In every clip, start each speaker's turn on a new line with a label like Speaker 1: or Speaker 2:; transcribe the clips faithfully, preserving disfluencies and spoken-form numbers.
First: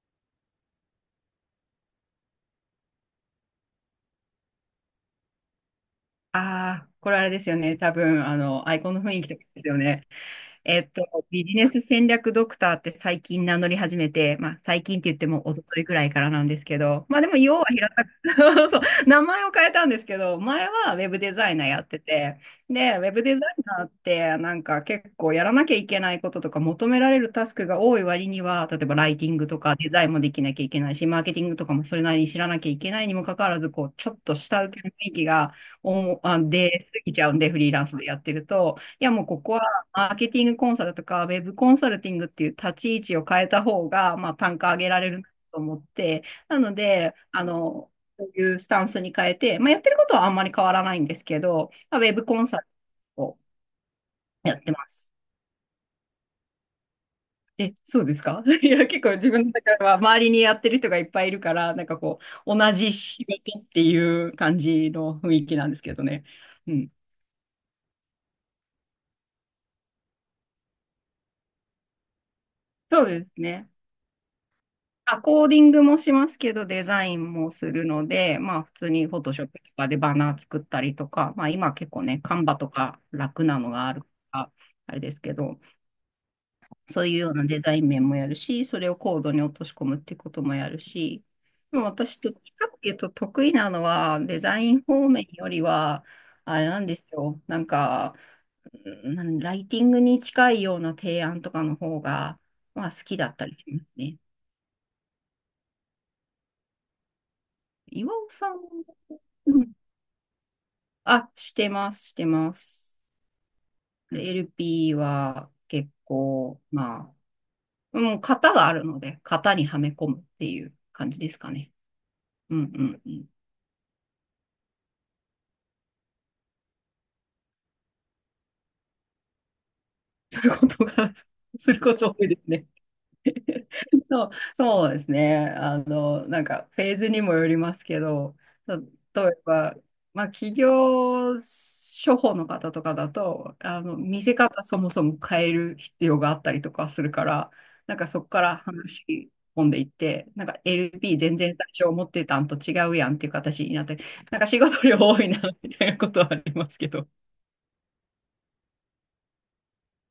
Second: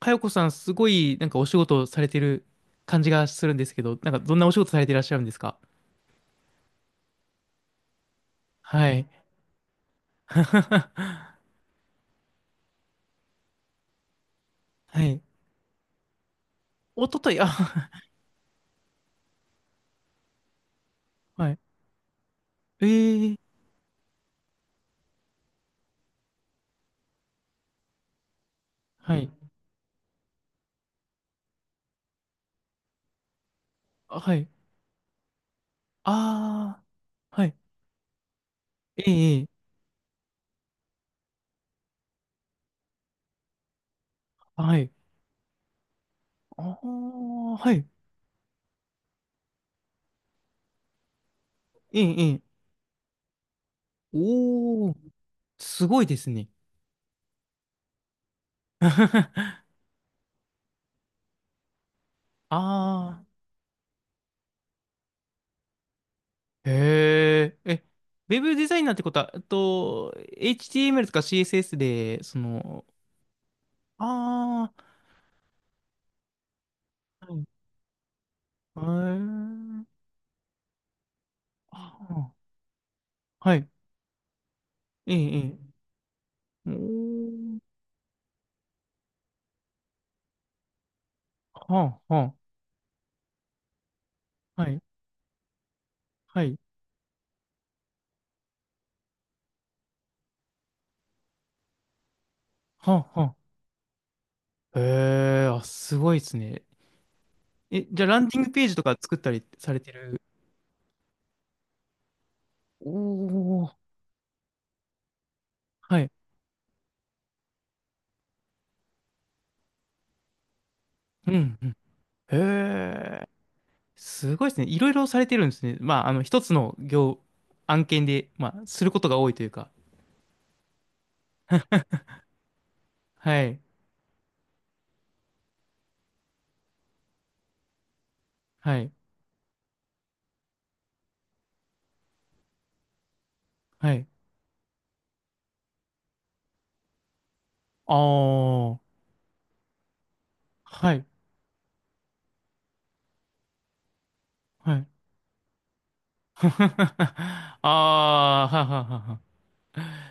Speaker 1: かよこさん、すごい、なんかお仕事されてる感じがするんですけど、なんかどんなお仕事されていらっしゃるんですか？
Speaker 2: ああ、これあれですよね。多分、あの、アイ
Speaker 1: は
Speaker 2: コンの
Speaker 1: い。
Speaker 2: 雰囲気とかですよね。えっと、ビジネス戦略ドクターって最近名乗り始めて、まあ、最近っ
Speaker 1: は
Speaker 2: て言っ
Speaker 1: い。
Speaker 2: ても一昨日ぐらいからなんですけど、
Speaker 1: お
Speaker 2: ま
Speaker 1: と
Speaker 2: あで
Speaker 1: と
Speaker 2: も、
Speaker 1: い、あ、
Speaker 2: 要は平たく そう、名前を変えたんですけど、前はウェブデザ
Speaker 1: は
Speaker 2: イ
Speaker 1: い。
Speaker 2: ナーやってて、
Speaker 1: え
Speaker 2: で、ウェブデ
Speaker 1: ー、
Speaker 2: ザイナーってなんか結構やらなきゃいけないこととか求められるタスクが多い割には、例えばラ
Speaker 1: は
Speaker 2: イテ
Speaker 1: い。
Speaker 2: ィングとかデザインもできなきゃいけないし、マーケティングとかもそれなりに知らなきゃいけないにもかかわらず、こう、ちょ
Speaker 1: あ、
Speaker 2: っ
Speaker 1: は
Speaker 2: と
Speaker 1: い。
Speaker 2: 下請けの雰囲気がおもあ出
Speaker 1: あ
Speaker 2: 過ぎちゃう
Speaker 1: ー、
Speaker 2: ん
Speaker 1: は
Speaker 2: で、
Speaker 1: い。
Speaker 2: フリーランスでやってると、い
Speaker 1: え
Speaker 2: やもうこ
Speaker 1: え
Speaker 2: こ
Speaker 1: ええ
Speaker 2: マーケティングコンサルとか、ウェブコンサルティングっていう立ち位置を変えた方が、まあ、単価
Speaker 1: は
Speaker 2: 上げ
Speaker 1: い。
Speaker 2: られると思って、なの
Speaker 1: あ
Speaker 2: で、あ
Speaker 1: ー、はい。
Speaker 2: の、そういうスタンスに変えて、まあ、やってることはあんまり変わらないんですけど、ま
Speaker 1: え
Speaker 2: あウェブ
Speaker 1: え
Speaker 2: コ
Speaker 1: え
Speaker 2: ンサ
Speaker 1: え
Speaker 2: ルをやってま
Speaker 1: おー、
Speaker 2: す。
Speaker 1: すごいですね。
Speaker 2: え、そうですか？ いや、結構自分の 中では周りにやってる人がいっぱいいるから、なんかこう、同じ
Speaker 1: あ
Speaker 2: 仕事っていう感じの雰囲気なんですけどね。
Speaker 1: ー、
Speaker 2: うん。
Speaker 1: へー。え、ウェブデザイナーってことは、えっと、エイチティーエムエル とか シーエスエス で、その、
Speaker 2: そうですね。
Speaker 1: あ
Speaker 2: あ、コーディングもしますけど、デザインも
Speaker 1: ー、
Speaker 2: するので、まあ普
Speaker 1: へ
Speaker 2: 通にフォトショ
Speaker 1: え
Speaker 2: ップとかでバナー作ったりとか、まあ今結構ね、
Speaker 1: は
Speaker 2: カンバとか楽
Speaker 1: あ、は
Speaker 2: な
Speaker 1: い。
Speaker 2: のがあるから、あれで
Speaker 1: ええ、
Speaker 2: すけ
Speaker 1: ええ。
Speaker 2: ど、
Speaker 1: お
Speaker 2: そういうような
Speaker 1: ー、
Speaker 2: デザイン面もやるし、それをコードに落とし込むってこともやるし、でも
Speaker 1: はあ、
Speaker 2: 私どっ
Speaker 1: は
Speaker 2: ちかっていうと得意なのはデザ
Speaker 1: あ、は
Speaker 2: イ
Speaker 1: い、
Speaker 2: ン方面よりは、
Speaker 1: はい、
Speaker 2: あれなんですよ、なんか、うんなんライティングに近いような提案とかの方が、まあ好
Speaker 1: は
Speaker 2: き
Speaker 1: あ、
Speaker 2: だ
Speaker 1: は
Speaker 2: ったりしますね。
Speaker 1: あ。へえ、あ、すごいですね。え、じゃ
Speaker 2: 岩
Speaker 1: あ、
Speaker 2: 尾
Speaker 1: ランディン
Speaker 2: さ
Speaker 1: グ
Speaker 2: んは？
Speaker 1: ページとか作ったりされてる？
Speaker 2: あ、してます、してま
Speaker 1: お
Speaker 2: す。
Speaker 1: お
Speaker 2: エルピー は結
Speaker 1: はい。
Speaker 2: 構、まあ、もう型があるので、型にはめ込むっていう感じ
Speaker 1: う
Speaker 2: で
Speaker 1: ん、
Speaker 2: すか
Speaker 1: う
Speaker 2: ね。
Speaker 1: ん。へ
Speaker 2: うんうんうん。
Speaker 1: え、すごいですね。いろいろされてるんですね。まあ、あの、一つの業、案件で、まあ、することが多いというか。
Speaker 2: することが、すること多いですね。
Speaker 1: はい、
Speaker 2: そう、そうですね。あの、なんかフェーズにもよりますけど、例
Speaker 1: は
Speaker 2: え
Speaker 1: い、
Speaker 2: ば、まあ、企業処方の方とかだと、あ
Speaker 1: は
Speaker 2: の、
Speaker 1: い。
Speaker 2: 見せ方そもそも変える必要があったりとかするから、
Speaker 1: あ
Speaker 2: なんかそこから
Speaker 1: ー、
Speaker 2: 話し込んでいって、なんか
Speaker 1: はい、
Speaker 2: エルピー 全然最初思ってたんと違うやんっていう形になって、なんか仕
Speaker 1: は
Speaker 2: 事
Speaker 1: い。
Speaker 2: 量多いなみたいなことはありますけど。
Speaker 1: あー、はははは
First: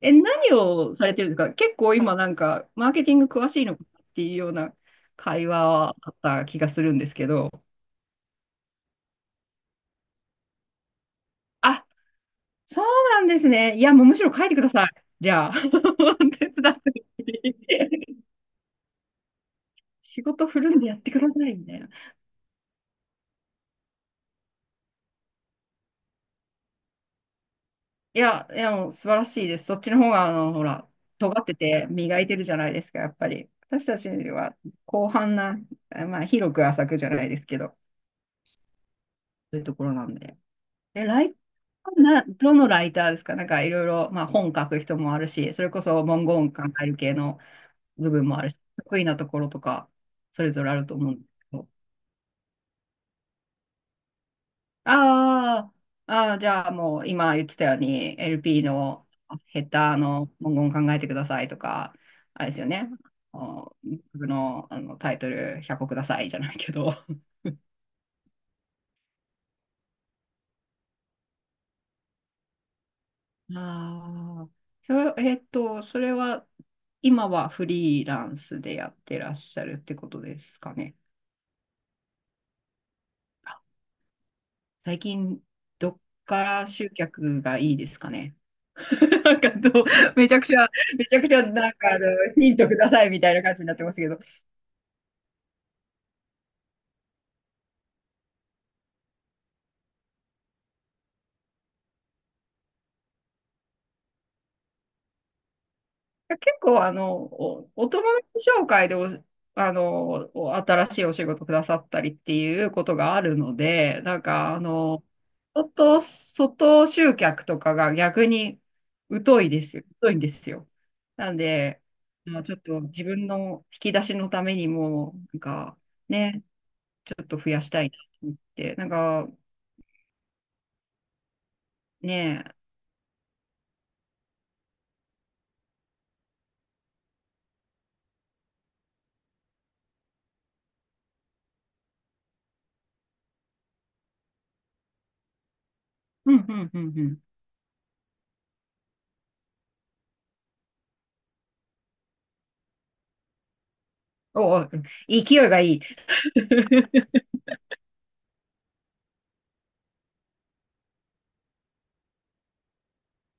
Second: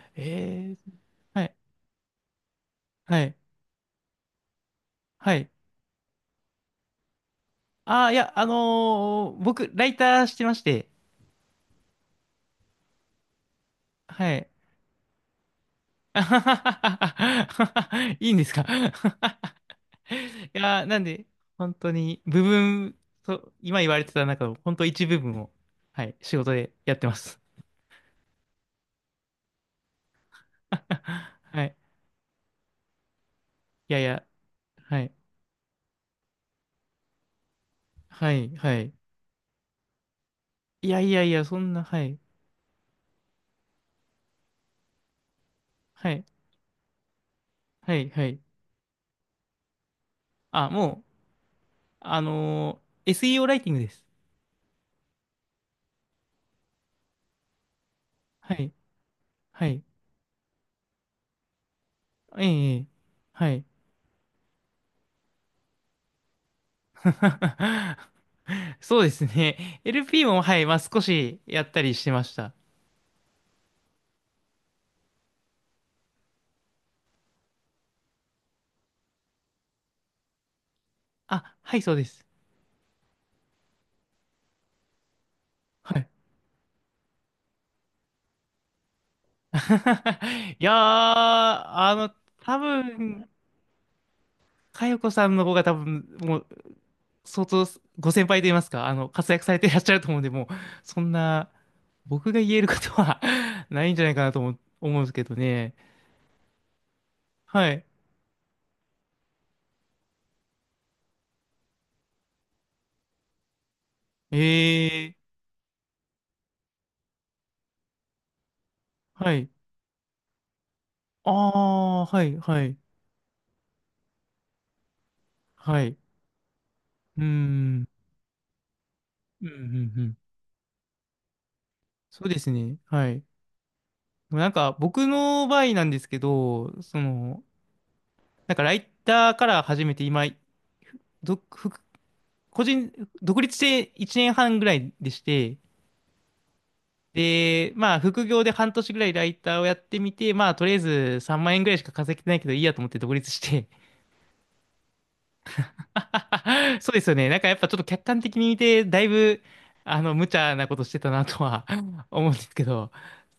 Speaker 2: え、何
Speaker 1: えー、
Speaker 2: をされてるんです
Speaker 1: は
Speaker 2: か
Speaker 1: い、
Speaker 2: 結構今なんか、マーケティン
Speaker 1: は
Speaker 2: グ
Speaker 1: い、
Speaker 2: 詳しいのかっていうような
Speaker 1: は
Speaker 2: 会
Speaker 1: い。
Speaker 2: 話はあった気がするんですけど。
Speaker 1: ああ、いや、あのー僕、ライターしてまして、
Speaker 2: あ、そうなんですね。いや、もうむしろ
Speaker 1: は
Speaker 2: 書
Speaker 1: い。
Speaker 2: いてください。じゃあ、
Speaker 1: あは
Speaker 2: 手
Speaker 1: は
Speaker 2: 伝っ
Speaker 1: は
Speaker 2: て。
Speaker 1: はいいんですか？
Speaker 2: 仕事
Speaker 1: い
Speaker 2: 振るん
Speaker 1: やー、
Speaker 2: でや
Speaker 1: な
Speaker 2: っ
Speaker 1: ん
Speaker 2: てく
Speaker 1: で、
Speaker 2: ださい、みた
Speaker 1: 本
Speaker 2: いな。
Speaker 1: 当に、部分、と、今言われてた中の、本当一部分を、はい、仕事でやってます。
Speaker 2: いや、いや、もう素晴らしいです。そっちの方が、あの、ほら、尖 って
Speaker 1: はい。
Speaker 2: て磨いてるじゃないですか、やっぱり。私
Speaker 1: い
Speaker 2: た
Speaker 1: やい
Speaker 2: ち
Speaker 1: や、
Speaker 2: は
Speaker 1: は
Speaker 2: 広
Speaker 1: い、
Speaker 2: 範な、まあ、広く浅くじゃないですけど、そ
Speaker 1: はい、はい。
Speaker 2: ういうところなんで。
Speaker 1: いや
Speaker 2: え、
Speaker 1: いや
Speaker 2: ラ
Speaker 1: い
Speaker 2: イタ
Speaker 1: や、そんな、は
Speaker 2: ー
Speaker 1: い、
Speaker 2: な、どのライターですかなんかいろいろ、まあ本書く人もあるし、それこそ
Speaker 1: はい、
Speaker 2: 文言考える系の
Speaker 1: はい、
Speaker 2: 部
Speaker 1: は
Speaker 2: 分も
Speaker 1: い。
Speaker 2: あるし、得意なところとか、それぞ
Speaker 1: あ、
Speaker 2: れあると
Speaker 1: もう、
Speaker 2: 思うんですけど。
Speaker 1: あのー エスイーオー ライティングです。
Speaker 2: あーあー、じゃあもう今言ってたように、
Speaker 1: は
Speaker 2: エルピー
Speaker 1: い、
Speaker 2: のヘ
Speaker 1: は
Speaker 2: ッ
Speaker 1: い。
Speaker 2: ダーの文言考えてくださいとか、あれですよ
Speaker 1: ええ、
Speaker 2: ね。あ
Speaker 1: はい。
Speaker 2: の僕の、あのタイトルひゃっこくださいじゃないけど、
Speaker 1: そうですね。エルピー も、はい、まあ少しやったりしてました。
Speaker 2: ああ、それ、えっと、それは今はフリーランスでやってらっしゃるってことですかね。
Speaker 1: あ、はい、そうです。
Speaker 2: 最近、ど
Speaker 1: は
Speaker 2: っ
Speaker 1: い。
Speaker 2: から集客がいいですかね？なんかどう、めちゃくち
Speaker 1: い
Speaker 2: ゃ、
Speaker 1: やー、
Speaker 2: めちゃくちゃ、なんか
Speaker 1: あ
Speaker 2: あの、
Speaker 1: の、
Speaker 2: ヒン
Speaker 1: 多
Speaker 2: トくださいみ
Speaker 1: 分、
Speaker 2: たいな感じになってますけど。
Speaker 1: かよこさんの方が多分、もう、相当、ご先輩と言いますか、あの、活躍されていらっしゃると思うんで、もう、そんな、僕が言えることは ないんじゃないかなと思、思うんですけどね。
Speaker 2: 結構、あの、
Speaker 1: は
Speaker 2: お、
Speaker 1: い。
Speaker 2: お友達紹介でお、あの、お新しいお仕事くださったりっていうことがあるので、なんか、あの、
Speaker 1: えー
Speaker 2: 外、外集客とかが逆に
Speaker 1: は
Speaker 2: 疎い
Speaker 1: い。
Speaker 2: ですよ。疎いんですよ。なんで、
Speaker 1: あーはい、
Speaker 2: まあ、ちょっ
Speaker 1: はい、
Speaker 2: と自分の引き出しのためにも、なんか、
Speaker 1: はい。う
Speaker 2: ね、ちょ
Speaker 1: ー
Speaker 2: っと増やした
Speaker 1: ん。
Speaker 2: いなと思って、なんか、
Speaker 1: うんうんうん。そうで
Speaker 2: ね、
Speaker 1: すね。はい。でもなんか僕の場合なんですけど、その、なんかライターから始めて今、独副個人、独立していちねんはんぐらいでして、
Speaker 2: うん、うん、うん、うん。
Speaker 1: で、まあ副業で半年ぐらいライターをやってみて、まあとりあえずさんまん円ぐらいしか稼げてないけどいいやと思って独立して。
Speaker 2: おお、勢いがいい。
Speaker 1: そうで すよね。なんかやっぱちょっと客観的に見て、だいぶ、あの、無茶なことしてたなとは 思うんですけど、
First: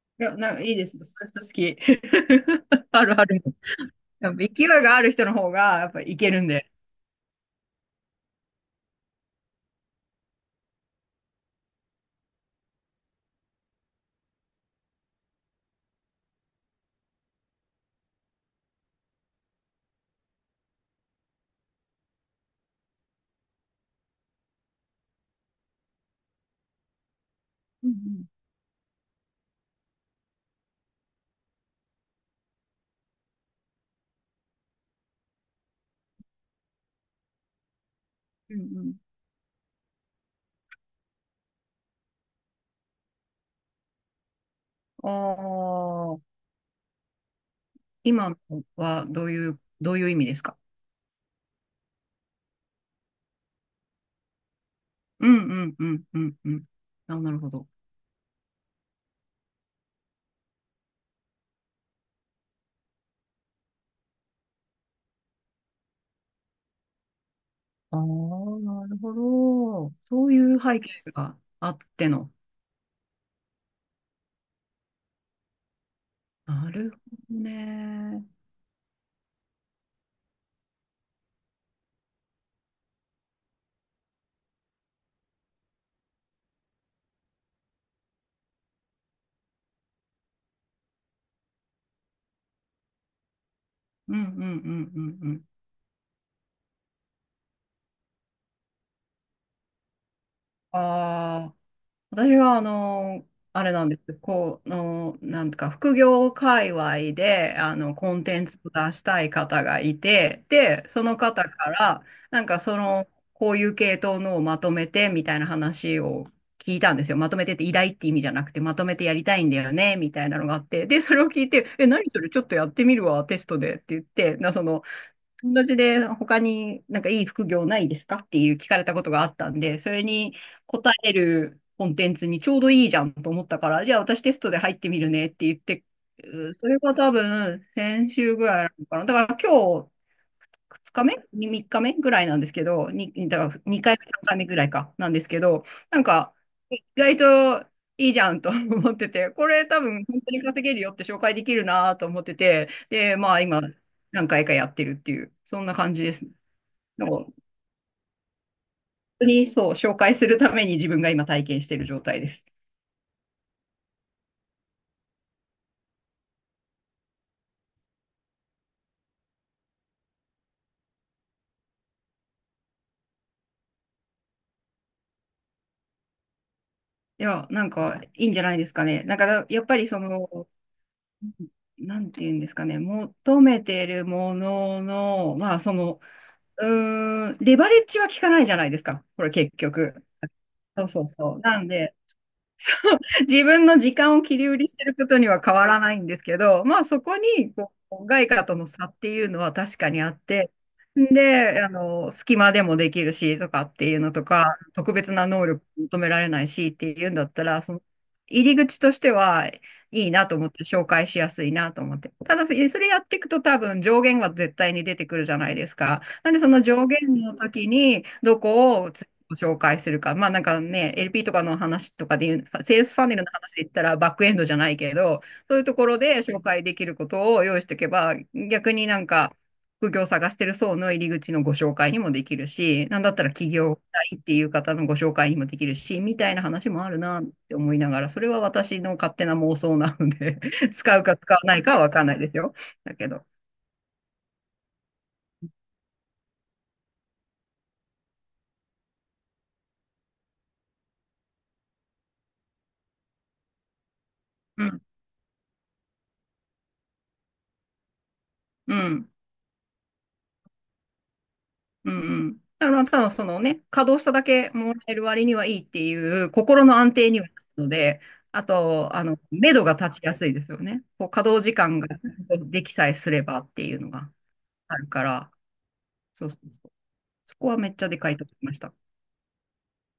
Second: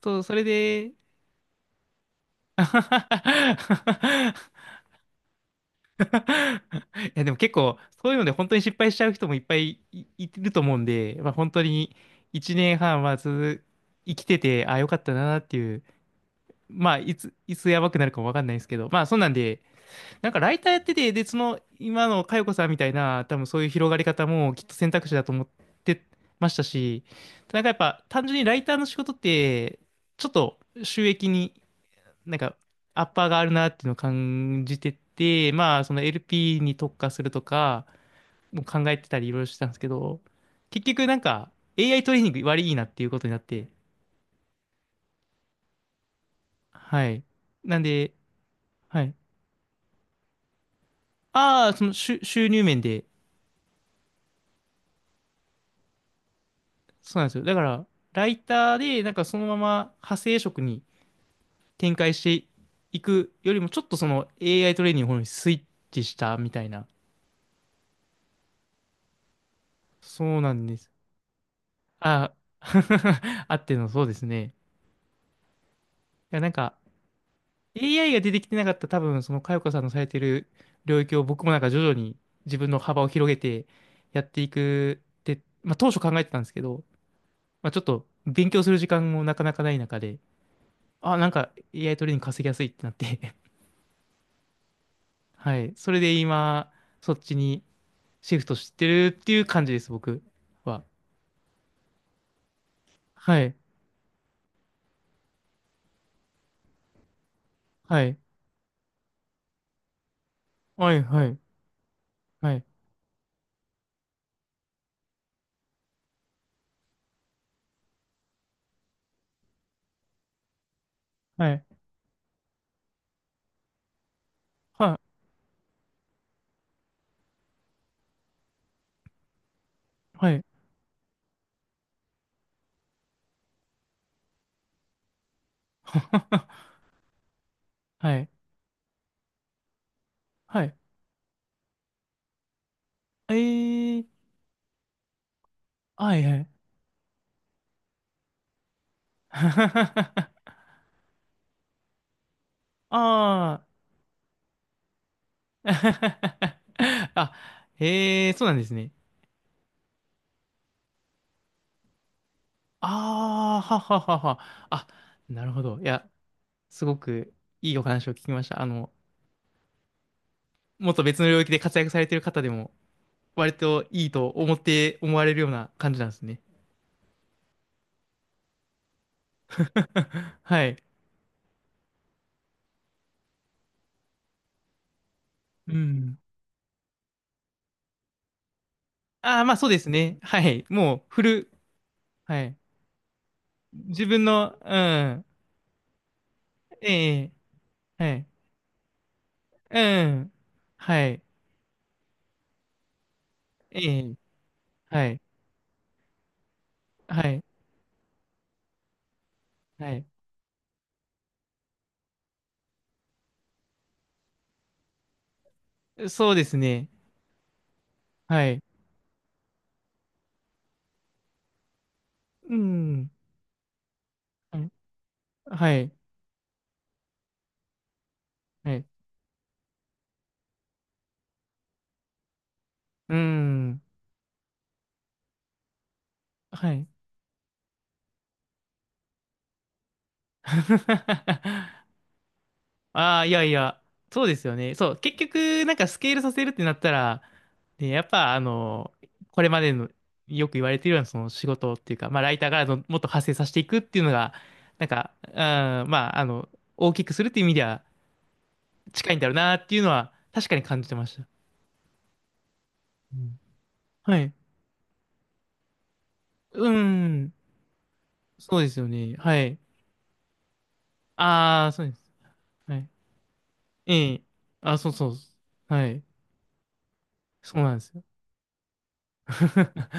Speaker 1: そう、
Speaker 2: い
Speaker 1: そ
Speaker 2: や、
Speaker 1: れ
Speaker 2: なんかいいで
Speaker 1: で、
Speaker 2: す。そういう人好き。あるある。やっぱ勢いがある人の方が、やっぱいけるんで。
Speaker 1: いやでも結構そういうので本当に失敗しちゃう人もいっぱいい、いると思うんで、まあ、本当にいちねんはんはんはず生きててああよかったなっていうまあいつ、いつやばくなるかもわかんないですけどまあそんなんでなんかライターやっててでその今の佳代子さんみたいな多分そういう広がり方もきっと選択肢だと思ってましたし、なんかやっ
Speaker 2: う
Speaker 1: ぱ
Speaker 2: ん
Speaker 1: 単純にライターの仕事ってちょっと収益になんか、アッパーがあるなっていうのを感じてて、まあ、その エルピー に特化するとか、
Speaker 2: うん。
Speaker 1: も
Speaker 2: う
Speaker 1: う
Speaker 2: んう
Speaker 1: 考
Speaker 2: ん。
Speaker 1: えてたりいろいろしてたんですけど、結局なんか、エーアイ トレーニング割いいなっていうことになって、
Speaker 2: ああ、
Speaker 1: はい。なんで、
Speaker 2: 今の
Speaker 1: は
Speaker 2: は
Speaker 1: い。
Speaker 2: どういう、どういう意味ですか？
Speaker 1: ああ、その収収入面で、
Speaker 2: うんうんうんうんうん。
Speaker 1: そ
Speaker 2: あ、
Speaker 1: うなんで
Speaker 2: な
Speaker 1: す
Speaker 2: る
Speaker 1: よ。
Speaker 2: ほ
Speaker 1: だか
Speaker 2: ど。
Speaker 1: ら、ライターで、なんかそのまま派生職に展開していくよりも、ちょっとその エーアイ トレーニングの方にスイッチしたみたいな。
Speaker 2: ああ、なるほど。
Speaker 1: そ
Speaker 2: そう
Speaker 1: うな
Speaker 2: いう
Speaker 1: んで
Speaker 2: 背
Speaker 1: す。
Speaker 2: 景があっての。
Speaker 1: ああ、あってのそうですね。いや、なん
Speaker 2: な
Speaker 1: か、
Speaker 2: るほど
Speaker 1: エーアイ が
Speaker 2: ね。
Speaker 1: 出てきてなかった多分、その佳代子さんのされてる領域を僕もなんか徐々に自分の幅を広げてやっていくって、まあ当初考えてたんですけど、まあちょっと勉強する時間もなかなかない中で、あ、なんか エーアイ トレーニング稼ぎやすいってなって
Speaker 2: うんうんうんうんう ん。
Speaker 1: はい。それで今、そっちにシフトしてるっていう感じです、僕は。
Speaker 2: あ私は、あの、
Speaker 1: はい。
Speaker 2: あれなんです。こう、あの、なんか、副業界隈で、あの、
Speaker 1: は
Speaker 2: コ
Speaker 1: い。
Speaker 2: ンテンツを出したい方がいて、で、
Speaker 1: は
Speaker 2: そ
Speaker 1: い、
Speaker 2: の
Speaker 1: はい、
Speaker 2: 方から、なん
Speaker 1: は
Speaker 2: か、
Speaker 1: い、
Speaker 2: その、こういう系統のをまとめて、みたいな話を聞いたんですよ。まとめてって依頼って意味じゃなくて、まとめてやりたいんだよね、みたいなのがあって、で、それを聞い
Speaker 1: はい、
Speaker 2: て、え、何それ、ちょっとやってみるわ、テストでって言って、な、その、
Speaker 1: はい、
Speaker 2: 友達で他になんかいい副業ないですかっていう聞かれたことがあったんで、それ
Speaker 1: は
Speaker 2: に
Speaker 1: い、
Speaker 2: 答えるコンテンツにちょうどいいじゃんと思ったから、じゃあ私テストで入ってみるねって言って、う それが多分先
Speaker 1: はい、
Speaker 2: 週ぐらいなのかな。だから今日
Speaker 1: はい、
Speaker 2: ふつかめ ?みっか 日目ぐらいなんですけど、に、
Speaker 1: え
Speaker 2: だから2回
Speaker 1: ー、
Speaker 2: 目、さんかいめぐらいか、なんですけど、なん
Speaker 1: はい、
Speaker 2: か、
Speaker 1: はい。
Speaker 2: 意外といいじゃんと 思ってて、これ多分本当に 稼げるよって紹介できるなと思ってて、で、まあ今、
Speaker 1: ああ。
Speaker 2: 何回かやってるっていう、そ んな感じですね。なんか
Speaker 1: あ、
Speaker 2: 本
Speaker 1: へえ、そうなんですね。
Speaker 2: 当にそう、紹介するために自分が今体験してる状態です。
Speaker 1: ああ、はははは。あ、なるほど。いや、すごくいいお話を聞きました。あの、もっと別の領域で活躍されている方でも、割といいと思って、思われるような感じなんですね。
Speaker 2: いや、なんかいいんじゃないですかね。なんかやっぱりそ の、
Speaker 1: はい。
Speaker 2: なんていうんですかね、求めてるものの、まあ
Speaker 1: う
Speaker 2: その、
Speaker 1: ん。
Speaker 2: うーん、レバレッジは効かないじゃないですか。これ
Speaker 1: ああ、ま
Speaker 2: 結
Speaker 1: あそうです
Speaker 2: 局。
Speaker 1: ね。はい。
Speaker 2: そう
Speaker 1: も
Speaker 2: そ
Speaker 1: う、
Speaker 2: う
Speaker 1: フ
Speaker 2: そう。
Speaker 1: ル、
Speaker 2: なんで、
Speaker 1: はい。
Speaker 2: 自分の時
Speaker 1: 自
Speaker 2: 間を
Speaker 1: 分
Speaker 2: 切り
Speaker 1: の、
Speaker 2: 売りし
Speaker 1: う
Speaker 2: てること
Speaker 1: ん。
Speaker 2: には変わらないんですけど、まあ
Speaker 1: え
Speaker 2: そこ
Speaker 1: え、
Speaker 2: にこう
Speaker 1: はい。
Speaker 2: 外貨との差っていうのは確
Speaker 1: う
Speaker 2: かにあっ
Speaker 1: ん。
Speaker 2: て、
Speaker 1: はい。
Speaker 2: で、あの、隙間でもできるしとかっ
Speaker 1: え
Speaker 2: ていうの
Speaker 1: え、
Speaker 2: とか、特
Speaker 1: は
Speaker 2: 別
Speaker 1: い。
Speaker 2: な能力求められないしっていうん
Speaker 1: は
Speaker 2: だっ
Speaker 1: い。
Speaker 2: たら、その入り口としてはい
Speaker 1: はい。
Speaker 2: いなと思って、紹介しやすいなと思って。ただ、えそれやっていくと多分上限は絶対に出てくるじゃないですか。
Speaker 1: そ
Speaker 2: なん
Speaker 1: う
Speaker 2: で
Speaker 1: で
Speaker 2: そ
Speaker 1: す
Speaker 2: の上
Speaker 1: ね。
Speaker 2: 限の時にど
Speaker 1: はい。
Speaker 2: こをご紹介するか。まあなんかね、エルピー とかの話とかで言
Speaker 1: う
Speaker 2: う、セールスファ
Speaker 1: ん。
Speaker 2: ネルの話で言ったらバックエンドじゃ
Speaker 1: は
Speaker 2: な
Speaker 1: い。
Speaker 2: いけど、そういう
Speaker 1: は
Speaker 2: とこ
Speaker 1: い。
Speaker 2: ろで紹介できることを用意しておけば、逆
Speaker 1: はい。
Speaker 2: になんか、副業を探してる層の入り口のご紹介にもできるし、なんだ
Speaker 1: う
Speaker 2: ったら起業
Speaker 1: ん。
Speaker 2: したいっていう方のご紹介にもできるし、みたいな話
Speaker 1: は
Speaker 2: も
Speaker 1: い。
Speaker 2: あるなって思いながら、それは私の勝手な妄想なので 使うか使わないかはわか んないですよ。だけ
Speaker 1: ああ、
Speaker 2: ど。
Speaker 1: いやいや、そうですよね。そう、結局、なんかスケールさせるってなったら、ね、やっぱ、あの、これまでの、よく言われているような、その仕事っていうか、まあ、ライターからのもっと派生させていくっていうのが、
Speaker 2: うん。
Speaker 1: なんか、うん、まあ、あの、大きくするっていう意味では
Speaker 2: うん。
Speaker 1: 近いんだろうなっていうのは、確かに感じてました。
Speaker 2: うんうん。だからまあ、ただ
Speaker 1: う
Speaker 2: そ
Speaker 1: ん
Speaker 2: のね、稼働した
Speaker 1: は
Speaker 2: だ
Speaker 1: い。
Speaker 2: けもらえる割にはいいっていう
Speaker 1: う
Speaker 2: 心
Speaker 1: ー
Speaker 2: の安定には
Speaker 1: ん。
Speaker 2: なるので、あ
Speaker 1: そうですよ
Speaker 2: と、あ
Speaker 1: ね。
Speaker 2: の、
Speaker 1: は
Speaker 2: 目
Speaker 1: い。
Speaker 2: 処が立ちやすいですよね。こう稼働時
Speaker 1: ああ、
Speaker 2: 間
Speaker 1: そう
Speaker 2: が
Speaker 1: です。
Speaker 2: でき
Speaker 1: は
Speaker 2: さ
Speaker 1: い
Speaker 2: えすればっていうのが
Speaker 1: ええ。
Speaker 2: あ
Speaker 1: あ、
Speaker 2: る
Speaker 1: そう
Speaker 2: か
Speaker 1: そう。
Speaker 2: ら、
Speaker 1: はい。
Speaker 2: そうそうそう。そこは
Speaker 1: そう
Speaker 2: め
Speaker 1: なん
Speaker 2: っ
Speaker 1: で
Speaker 2: ち
Speaker 1: す
Speaker 2: ゃで
Speaker 1: よ。
Speaker 2: かいと思いました。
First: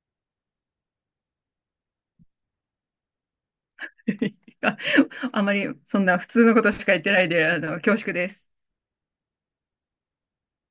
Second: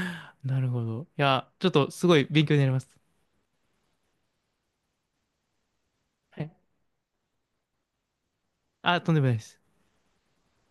Speaker 1: なるほど。いや、ちょっとすごい勉強になります。
Speaker 2: ああまりそんな普
Speaker 1: は
Speaker 2: 通
Speaker 1: い。
Speaker 2: のことしか言ってないで、あの、恐縮です。
Speaker 1: あ、とんでもないです。